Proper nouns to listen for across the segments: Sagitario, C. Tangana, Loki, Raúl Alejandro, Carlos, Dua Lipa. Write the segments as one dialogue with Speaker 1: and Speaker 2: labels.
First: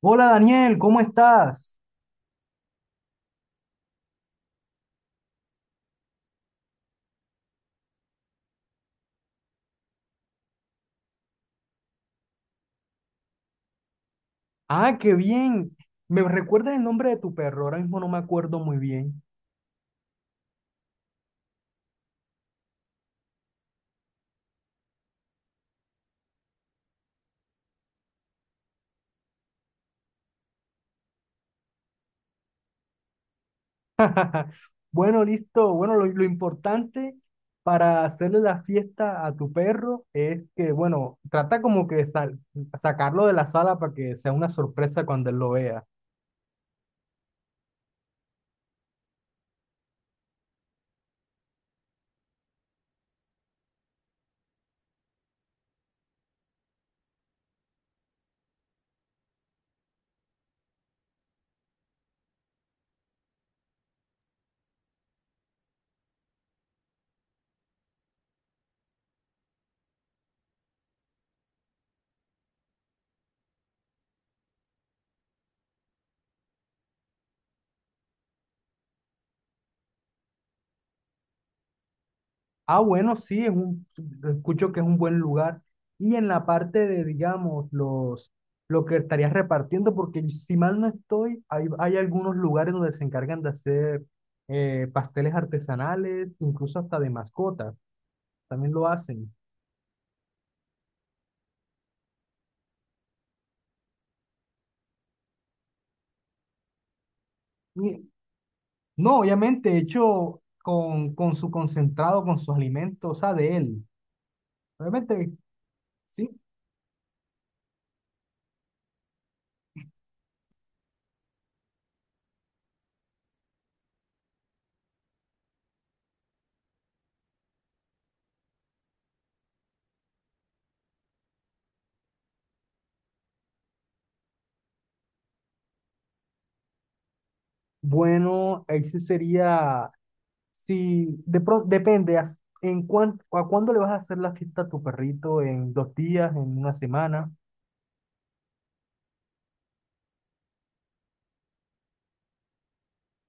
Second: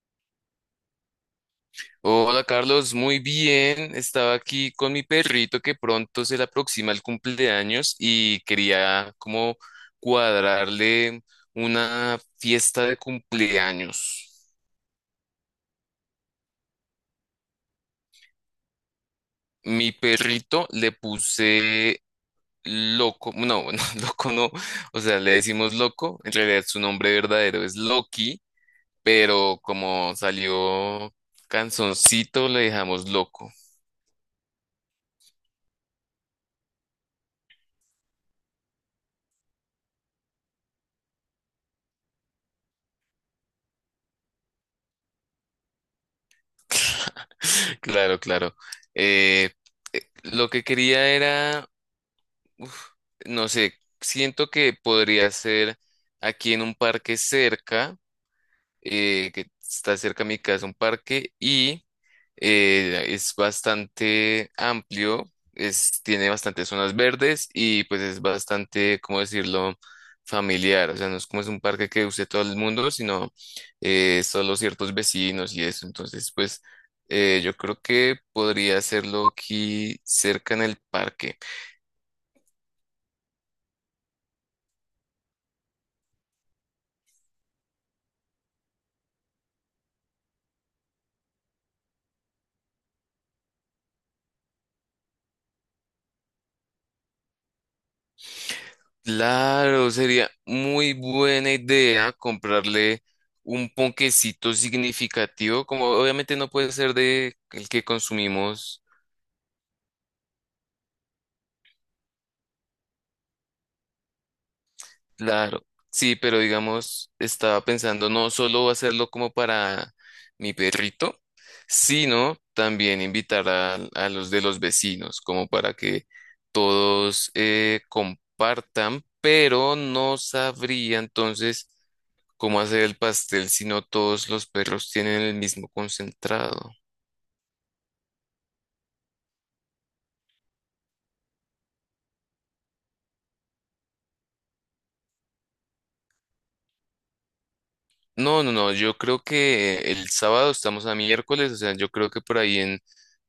Speaker 1: Hola Daniel, ¿cómo estás?
Speaker 2: Hola Carlos, muy bien. Estaba aquí con mi perrito que pronto se le aproxima el cumpleaños y quería como cuadrarle una fiesta de cumpleaños.
Speaker 1: Ah, qué bien. ¿Me recuerdas el nombre de tu perro? Ahora mismo no me acuerdo muy bien.
Speaker 2: Mi perrito le puse loco, no, no, loco no, o sea, le decimos loco, en realidad su nombre verdadero es Loki, pero como salió canzoncito le dejamos loco.
Speaker 1: Bueno, listo. Bueno, lo importante para hacerle la fiesta a tu perro es que, bueno, trata como que sacarlo de la sala para que sea una sorpresa cuando él lo vea.
Speaker 2: Claro, claro. Eh, lo que quería era, no sé, siento que podría ser aquí en un parque cerca, que está cerca a mi casa, un parque, y es bastante amplio, es, tiene bastantes zonas verdes y pues es bastante, ¿cómo decirlo?, familiar. O sea, no es como es un parque que use todo el mundo, sino solo ciertos vecinos y eso. Entonces, pues yo creo que podría hacerlo aquí cerca en el parque.
Speaker 1: Ah, bueno, sí, escucho que es un buen lugar. Y en la parte de, digamos, los, lo que estarías repartiendo, porque si mal no estoy, hay algunos lugares donde se encargan de hacer pasteles artesanales, incluso hasta de mascotas, también lo hacen.
Speaker 2: Claro, sería muy buena idea comprarle un ponquecito significativo, como obviamente no puede ser de el que
Speaker 1: Y-
Speaker 2: consumimos.
Speaker 1: no, obviamente hecho con su concentrado, con sus alimentos, o sea, de él. Obviamente,
Speaker 2: Claro, sí,
Speaker 1: sí.
Speaker 2: pero digamos, estaba pensando no solo hacerlo como para mi perrito, sino también invitar a los de los vecinos, como para que todos compartan, pero no sabría entonces cómo hacer el pastel si no todos los perros tienen el mismo concentrado.
Speaker 1: Bueno, ahí sí sería. Si de pronto depende a cuándo le vas a hacer la fiesta a tu perrito, en 2 días, en una semana.
Speaker 2: No, no, no, yo creo que el sábado, estamos a miércoles, o sea, yo creo que por ahí en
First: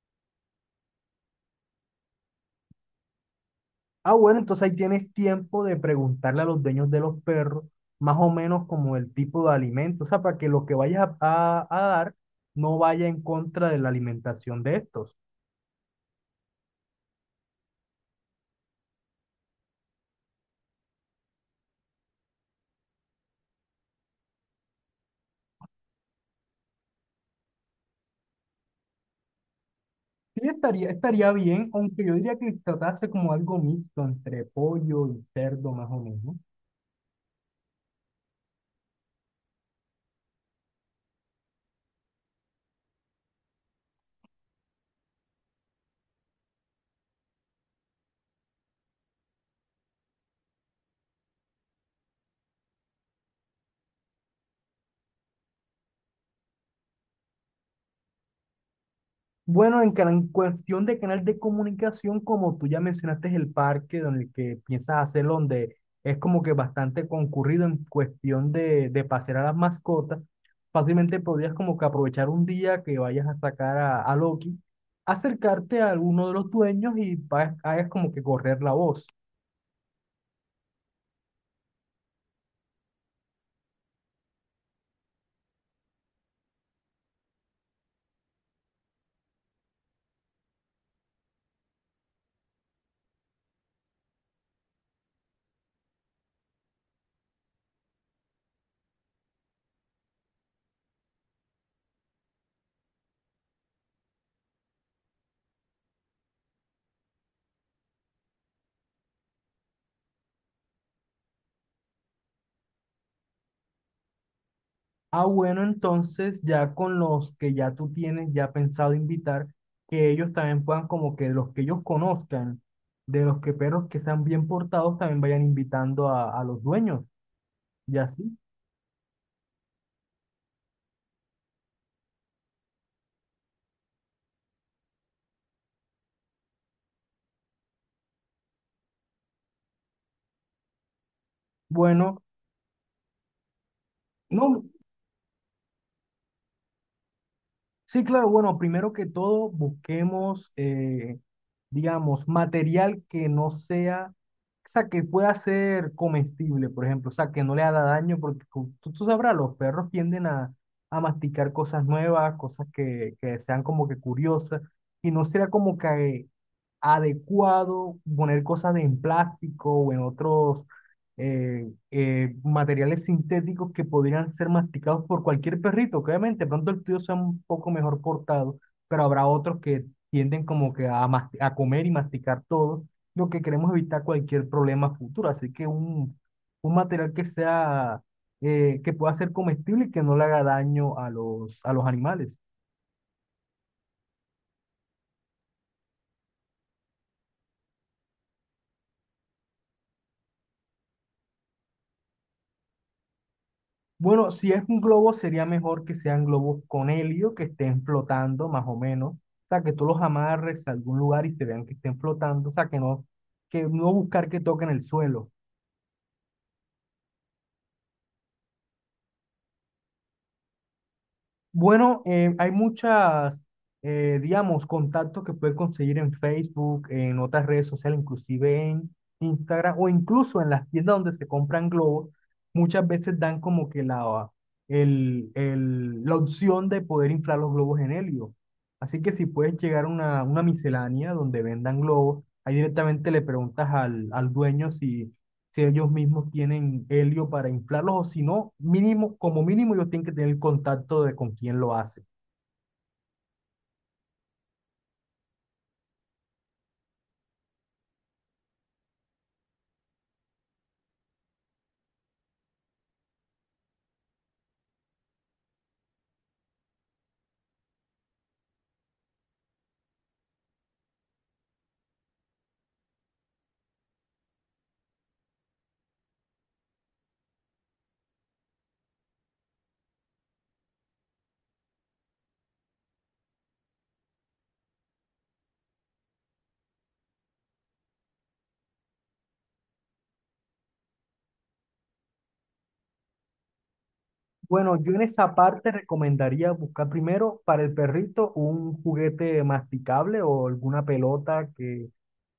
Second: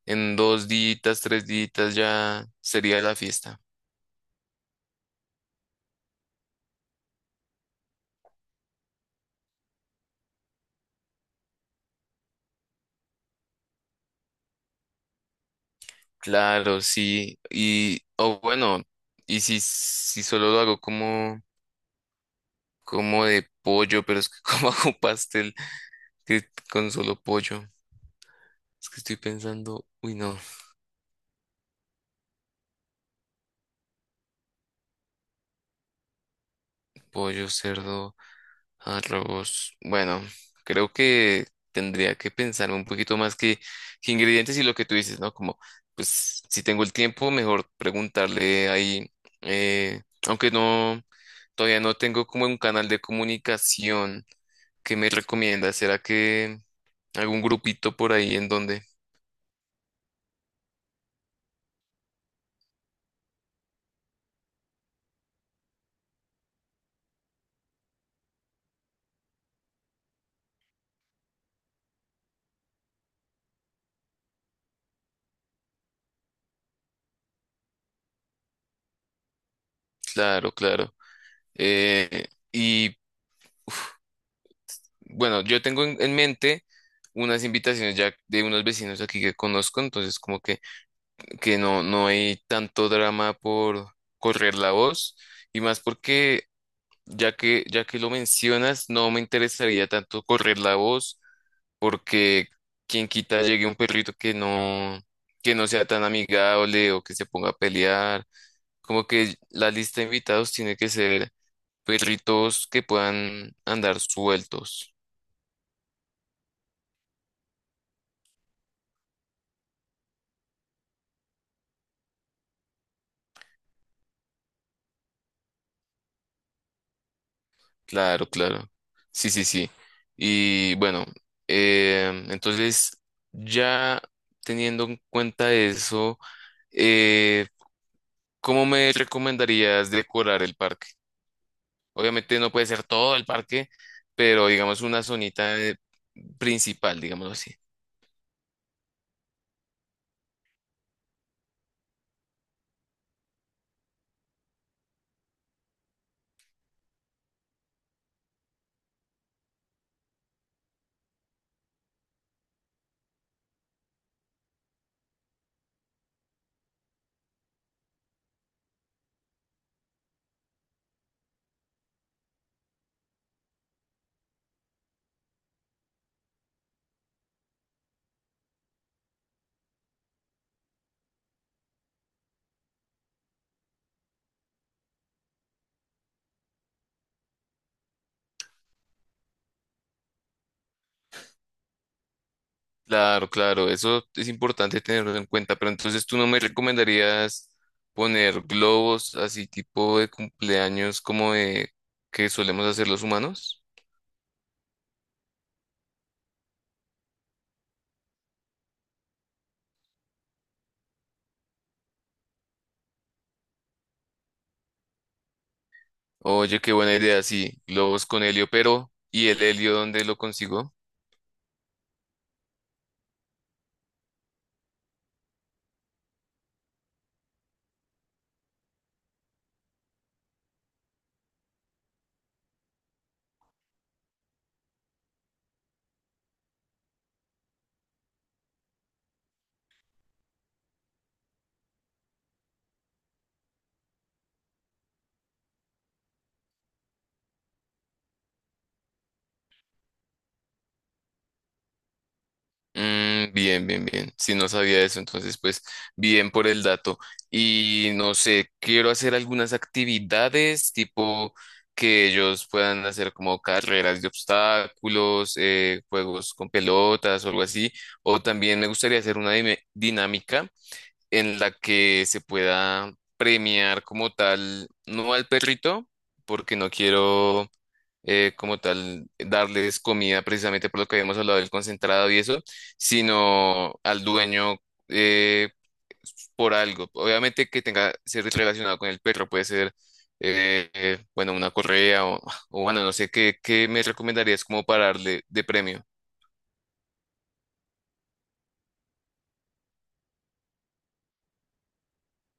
Speaker 2: En dos días, tres días ya sería la fiesta.
Speaker 1: Ah, bueno, entonces ahí tienes tiempo de preguntarle a los dueños de los perros más o menos como el tipo de alimento, o sea, para que lo que vayas a dar no vaya en contra de la alimentación de estos.
Speaker 2: Claro, sí. Y, o bueno, y si solo lo hago como, como de pollo, pero es que como hago pastel que con solo pollo. Es que estoy pensando, uy no,
Speaker 1: Sí, estaría bien, aunque yo diría que tratase como algo mixto entre pollo y cerdo más o menos.
Speaker 2: pollo, cerdo, arroz. Bueno, creo que tendría que pensar un poquito más que ingredientes y lo que tú dices, ¿no? Como, pues, si tengo el tiempo, mejor preguntarle ahí, aunque no. Todavía no tengo como un canal de comunicación. ¿Qué me recomiendas? ¿Será que algún grupito por ahí en donde?
Speaker 1: Bueno, en cuestión de canal de comunicación, como tú ya mencionaste, el parque donde el que piensas hacerlo, donde es como que bastante concurrido en cuestión de pasear a las mascotas, fácilmente podrías como que aprovechar un día que vayas a sacar a Loki, acercarte a alguno de los dueños y hagas como que correr la voz.
Speaker 2: Claro, claro. Y bueno, yo tengo en mente unas invitaciones ya de unos vecinos aquí que conozco, entonces como que no, no hay tanto drama por correr la voz y más porque ya que lo mencionas, no me interesaría tanto correr la voz porque quien quita llegue un perrito que no sea tan amigable o que se ponga a pelear. Como que la lista de invitados tiene que ser perritos que puedan andar sueltos.
Speaker 1: Ah, bueno, entonces ya con los que ya tú tienes ya pensado invitar, que ellos también puedan como que los que ellos conozcan, de los que perros que sean bien portados, también vayan invitando a los dueños y
Speaker 2: Claro,
Speaker 1: así.
Speaker 2: claro. Sí, sí, sí. Y bueno, entonces ya teniendo en cuenta eso, eh, ¿cómo me recomendarías decorar el parque?
Speaker 1: Bueno,
Speaker 2: Obviamente no puede ser todo el parque, pero
Speaker 1: no.
Speaker 2: digamos una zonita principal, digámoslo así.
Speaker 1: Sí, claro, bueno, primero que todo busquemos, digamos, material que no sea, o sea, que pueda ser comestible, por ejemplo, o sea, que no le haga daño, porque tú sabrás, los perros tienden a masticar cosas nuevas, cosas que sean como que curiosas, y no será como que adecuado poner cosas en plástico o en otros materiales sintéticos que podrían ser masticados por cualquier perrito, que obviamente pronto el tuyo sea un poco mejor portado, pero habrá otros que tienden como que a, a comer y masticar todo, lo que queremos evitar cualquier problema futuro, así que un material que sea, que pueda ser comestible y que no le haga daño a a los animales.
Speaker 2: Claro, claro, eso es importante tenerlo en cuenta, pero entonces, ¿tú no me recomendarías poner globos así tipo de cumpleaños como de que solemos hacer los humanos?
Speaker 1: Bueno, si es un globo, sería mejor que sean globos con helio, que estén flotando más o menos. O sea, que tú los amarres a algún lugar y se vean que estén flotando. O sea, que no buscar que toquen el suelo.
Speaker 2: Oye, qué buena idea, sí, globos con helio, pero ¿y el helio dónde lo consigo?
Speaker 1: Bueno, hay muchas, digamos, contactos que puedes conseguir en Facebook, en otras redes sociales, inclusive en Instagram o incluso en las tiendas donde se compran globos. Muchas veces dan como que la, la opción de poder inflar los globos en helio. Así que si puedes llegar a una miscelánea donde vendan globos, ahí directamente le preguntas al, al dueño si ellos mismos tienen helio para inflarlos o si no, mínimo, como mínimo ellos tienen que tener el contacto de con quién lo hace.
Speaker 2: Mm, bien, bien, bien. Si no sabía eso, entonces pues bien por el dato. Y no sé, quiero hacer algunas actividades tipo que ellos puedan hacer, como carreras de obstáculos, juegos con pelotas o algo así. O también me gustaría hacer una dinámica en la que se pueda premiar como tal, no al perrito, porque no quiero como tal darles comida, precisamente por lo que habíamos hablado del concentrado y eso, sino al dueño eh, por algo. Obviamente que tenga ser relacionado con el perro, puede ser, bueno, una correa o bueno, no sé, ¿qué, qué me recomendarías como
Speaker 1: Bueno,
Speaker 2: para
Speaker 1: yo en
Speaker 2: darle
Speaker 1: esa
Speaker 2: de
Speaker 1: parte
Speaker 2: premio?
Speaker 1: recomendaría buscar primero para el perrito un juguete masticable o alguna pelota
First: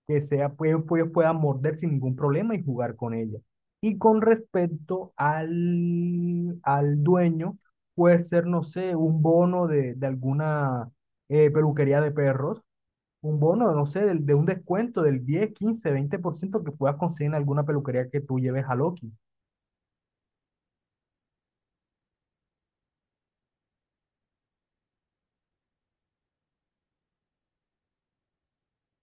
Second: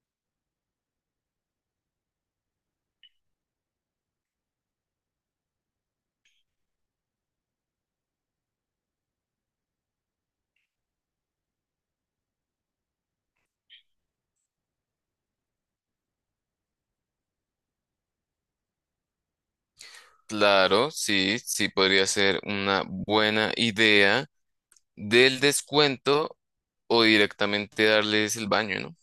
Speaker 1: que sea, pues, ellos puedan morder sin ningún problema y jugar con ella. Y con respecto al, al dueño, puede ser, no sé, un bono de alguna peluquería de perros, un bono, no sé, un descuento del 10, 15, 20% que puedas conseguir en alguna peluquería que tú lleves a Loki.
Speaker 2: Claro, sí, sí podría ser una buena idea del descuento o directamente darles el baño, ¿no?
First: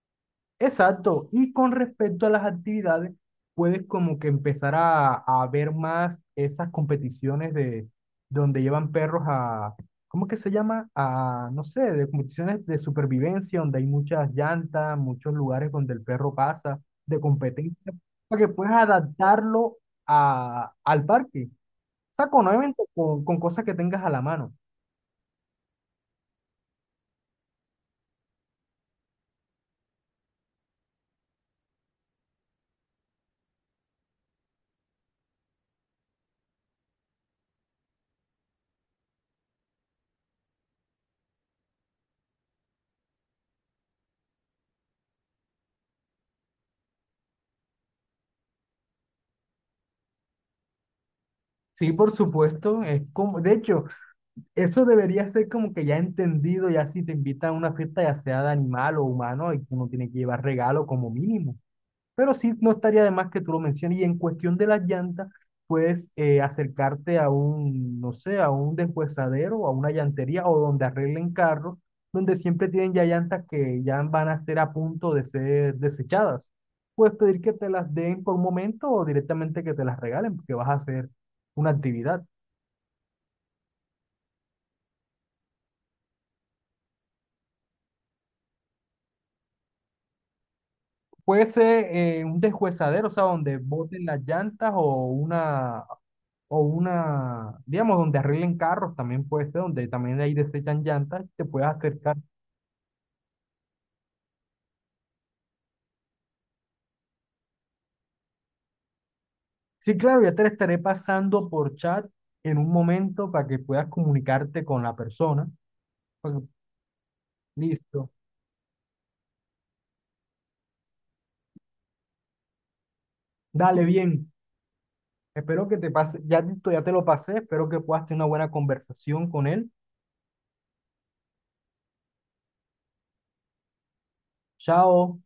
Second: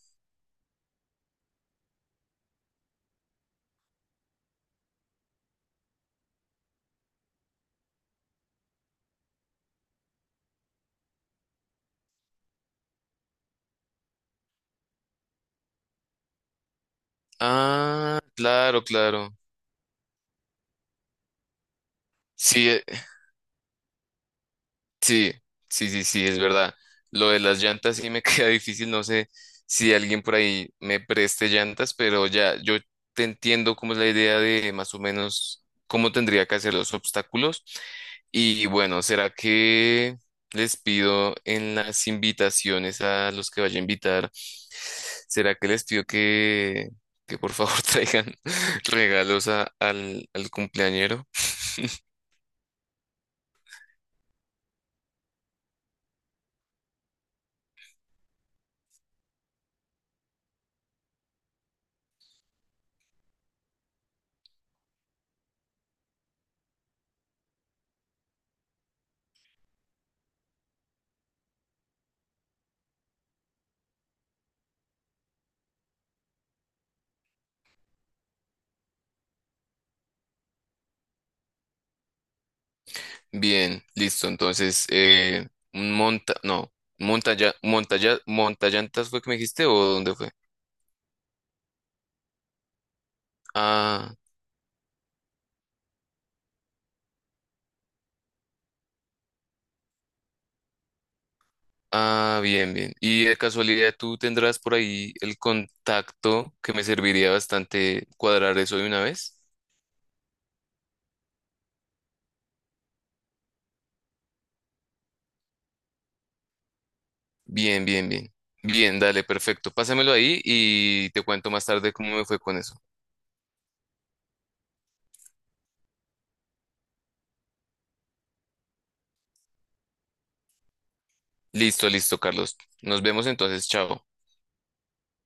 Speaker 1: Exacto. Y con respecto a las actividades, puedes como que empezar a ver más esas competiciones de donde llevan perros a, ¿cómo que se llama? A, no sé, de competiciones de supervivencia, donde hay muchas llantas, muchos lugares donde el perro pasa, de competencia,
Speaker 2: Ah,
Speaker 1: para que puedas
Speaker 2: claro, claro.
Speaker 1: adaptarlo a, al parque. O sea, con,
Speaker 2: Sí,
Speaker 1: obviamente, con cosas que tengas a la mano.
Speaker 2: sí, sí, sí, sí, es verdad. Lo de las llantas sí me queda difícil, no sé si alguien por ahí me preste llantas, pero ya yo te entiendo cómo es la idea de más o menos cómo tendría que hacer los obstáculos. Y bueno, ¿será que les pido en las invitaciones a los que vaya a invitar? ¿Será que les pido que por favor traigan regalos al cumpleañero?
Speaker 1: Sí, por supuesto, es como, de hecho, eso debería ser como que ya entendido, ya si te invitan a una fiesta, ya sea de animal o humano, y uno tiene que llevar regalo como mínimo. Pero sí, no estaría de más que tú lo menciones. Y en cuestión de las llantas, puedes acercarte a un, no sé, a un deshuesadero, a una llantería o donde arreglen carros, donde siempre tienen ya llantas que ya van a estar a punto de ser desechadas. Puedes pedir que te las den por un momento o directamente que te las regalen, porque vas a hacer una actividad.
Speaker 2: Bien, listo. Entonces, un monta, no, montallantas fue que me dijiste, o ¿dónde fue?
Speaker 1: Fuese un deshuesadero, o sea, donde boten
Speaker 2: Ah,
Speaker 1: las llantas o una, digamos, donde arreglen carros, también puede ser, donde también ahí desechan llantas, te puedes acercar.
Speaker 2: ah, bien, bien. Y de casualidad, ¿tú tendrás por ahí el contacto? Que me serviría bastante cuadrar eso de una vez.
Speaker 1: Sí, claro, ya te la estaré pasando por chat en un momento para que puedas comunicarte con la persona. Pues,
Speaker 2: Bien,
Speaker 1: listo,
Speaker 2: bien, bien. Bien, dale, perfecto. Pásamelo ahí y te cuento más tarde cómo me fue con eso.
Speaker 1: dale bien. Espero que te pase, ya, ya te lo pasé, espero que puedas tener una buena conversación con él.
Speaker 2: Listo, listo, Carlos. Nos vemos entonces, chao.
Speaker 1: Chao.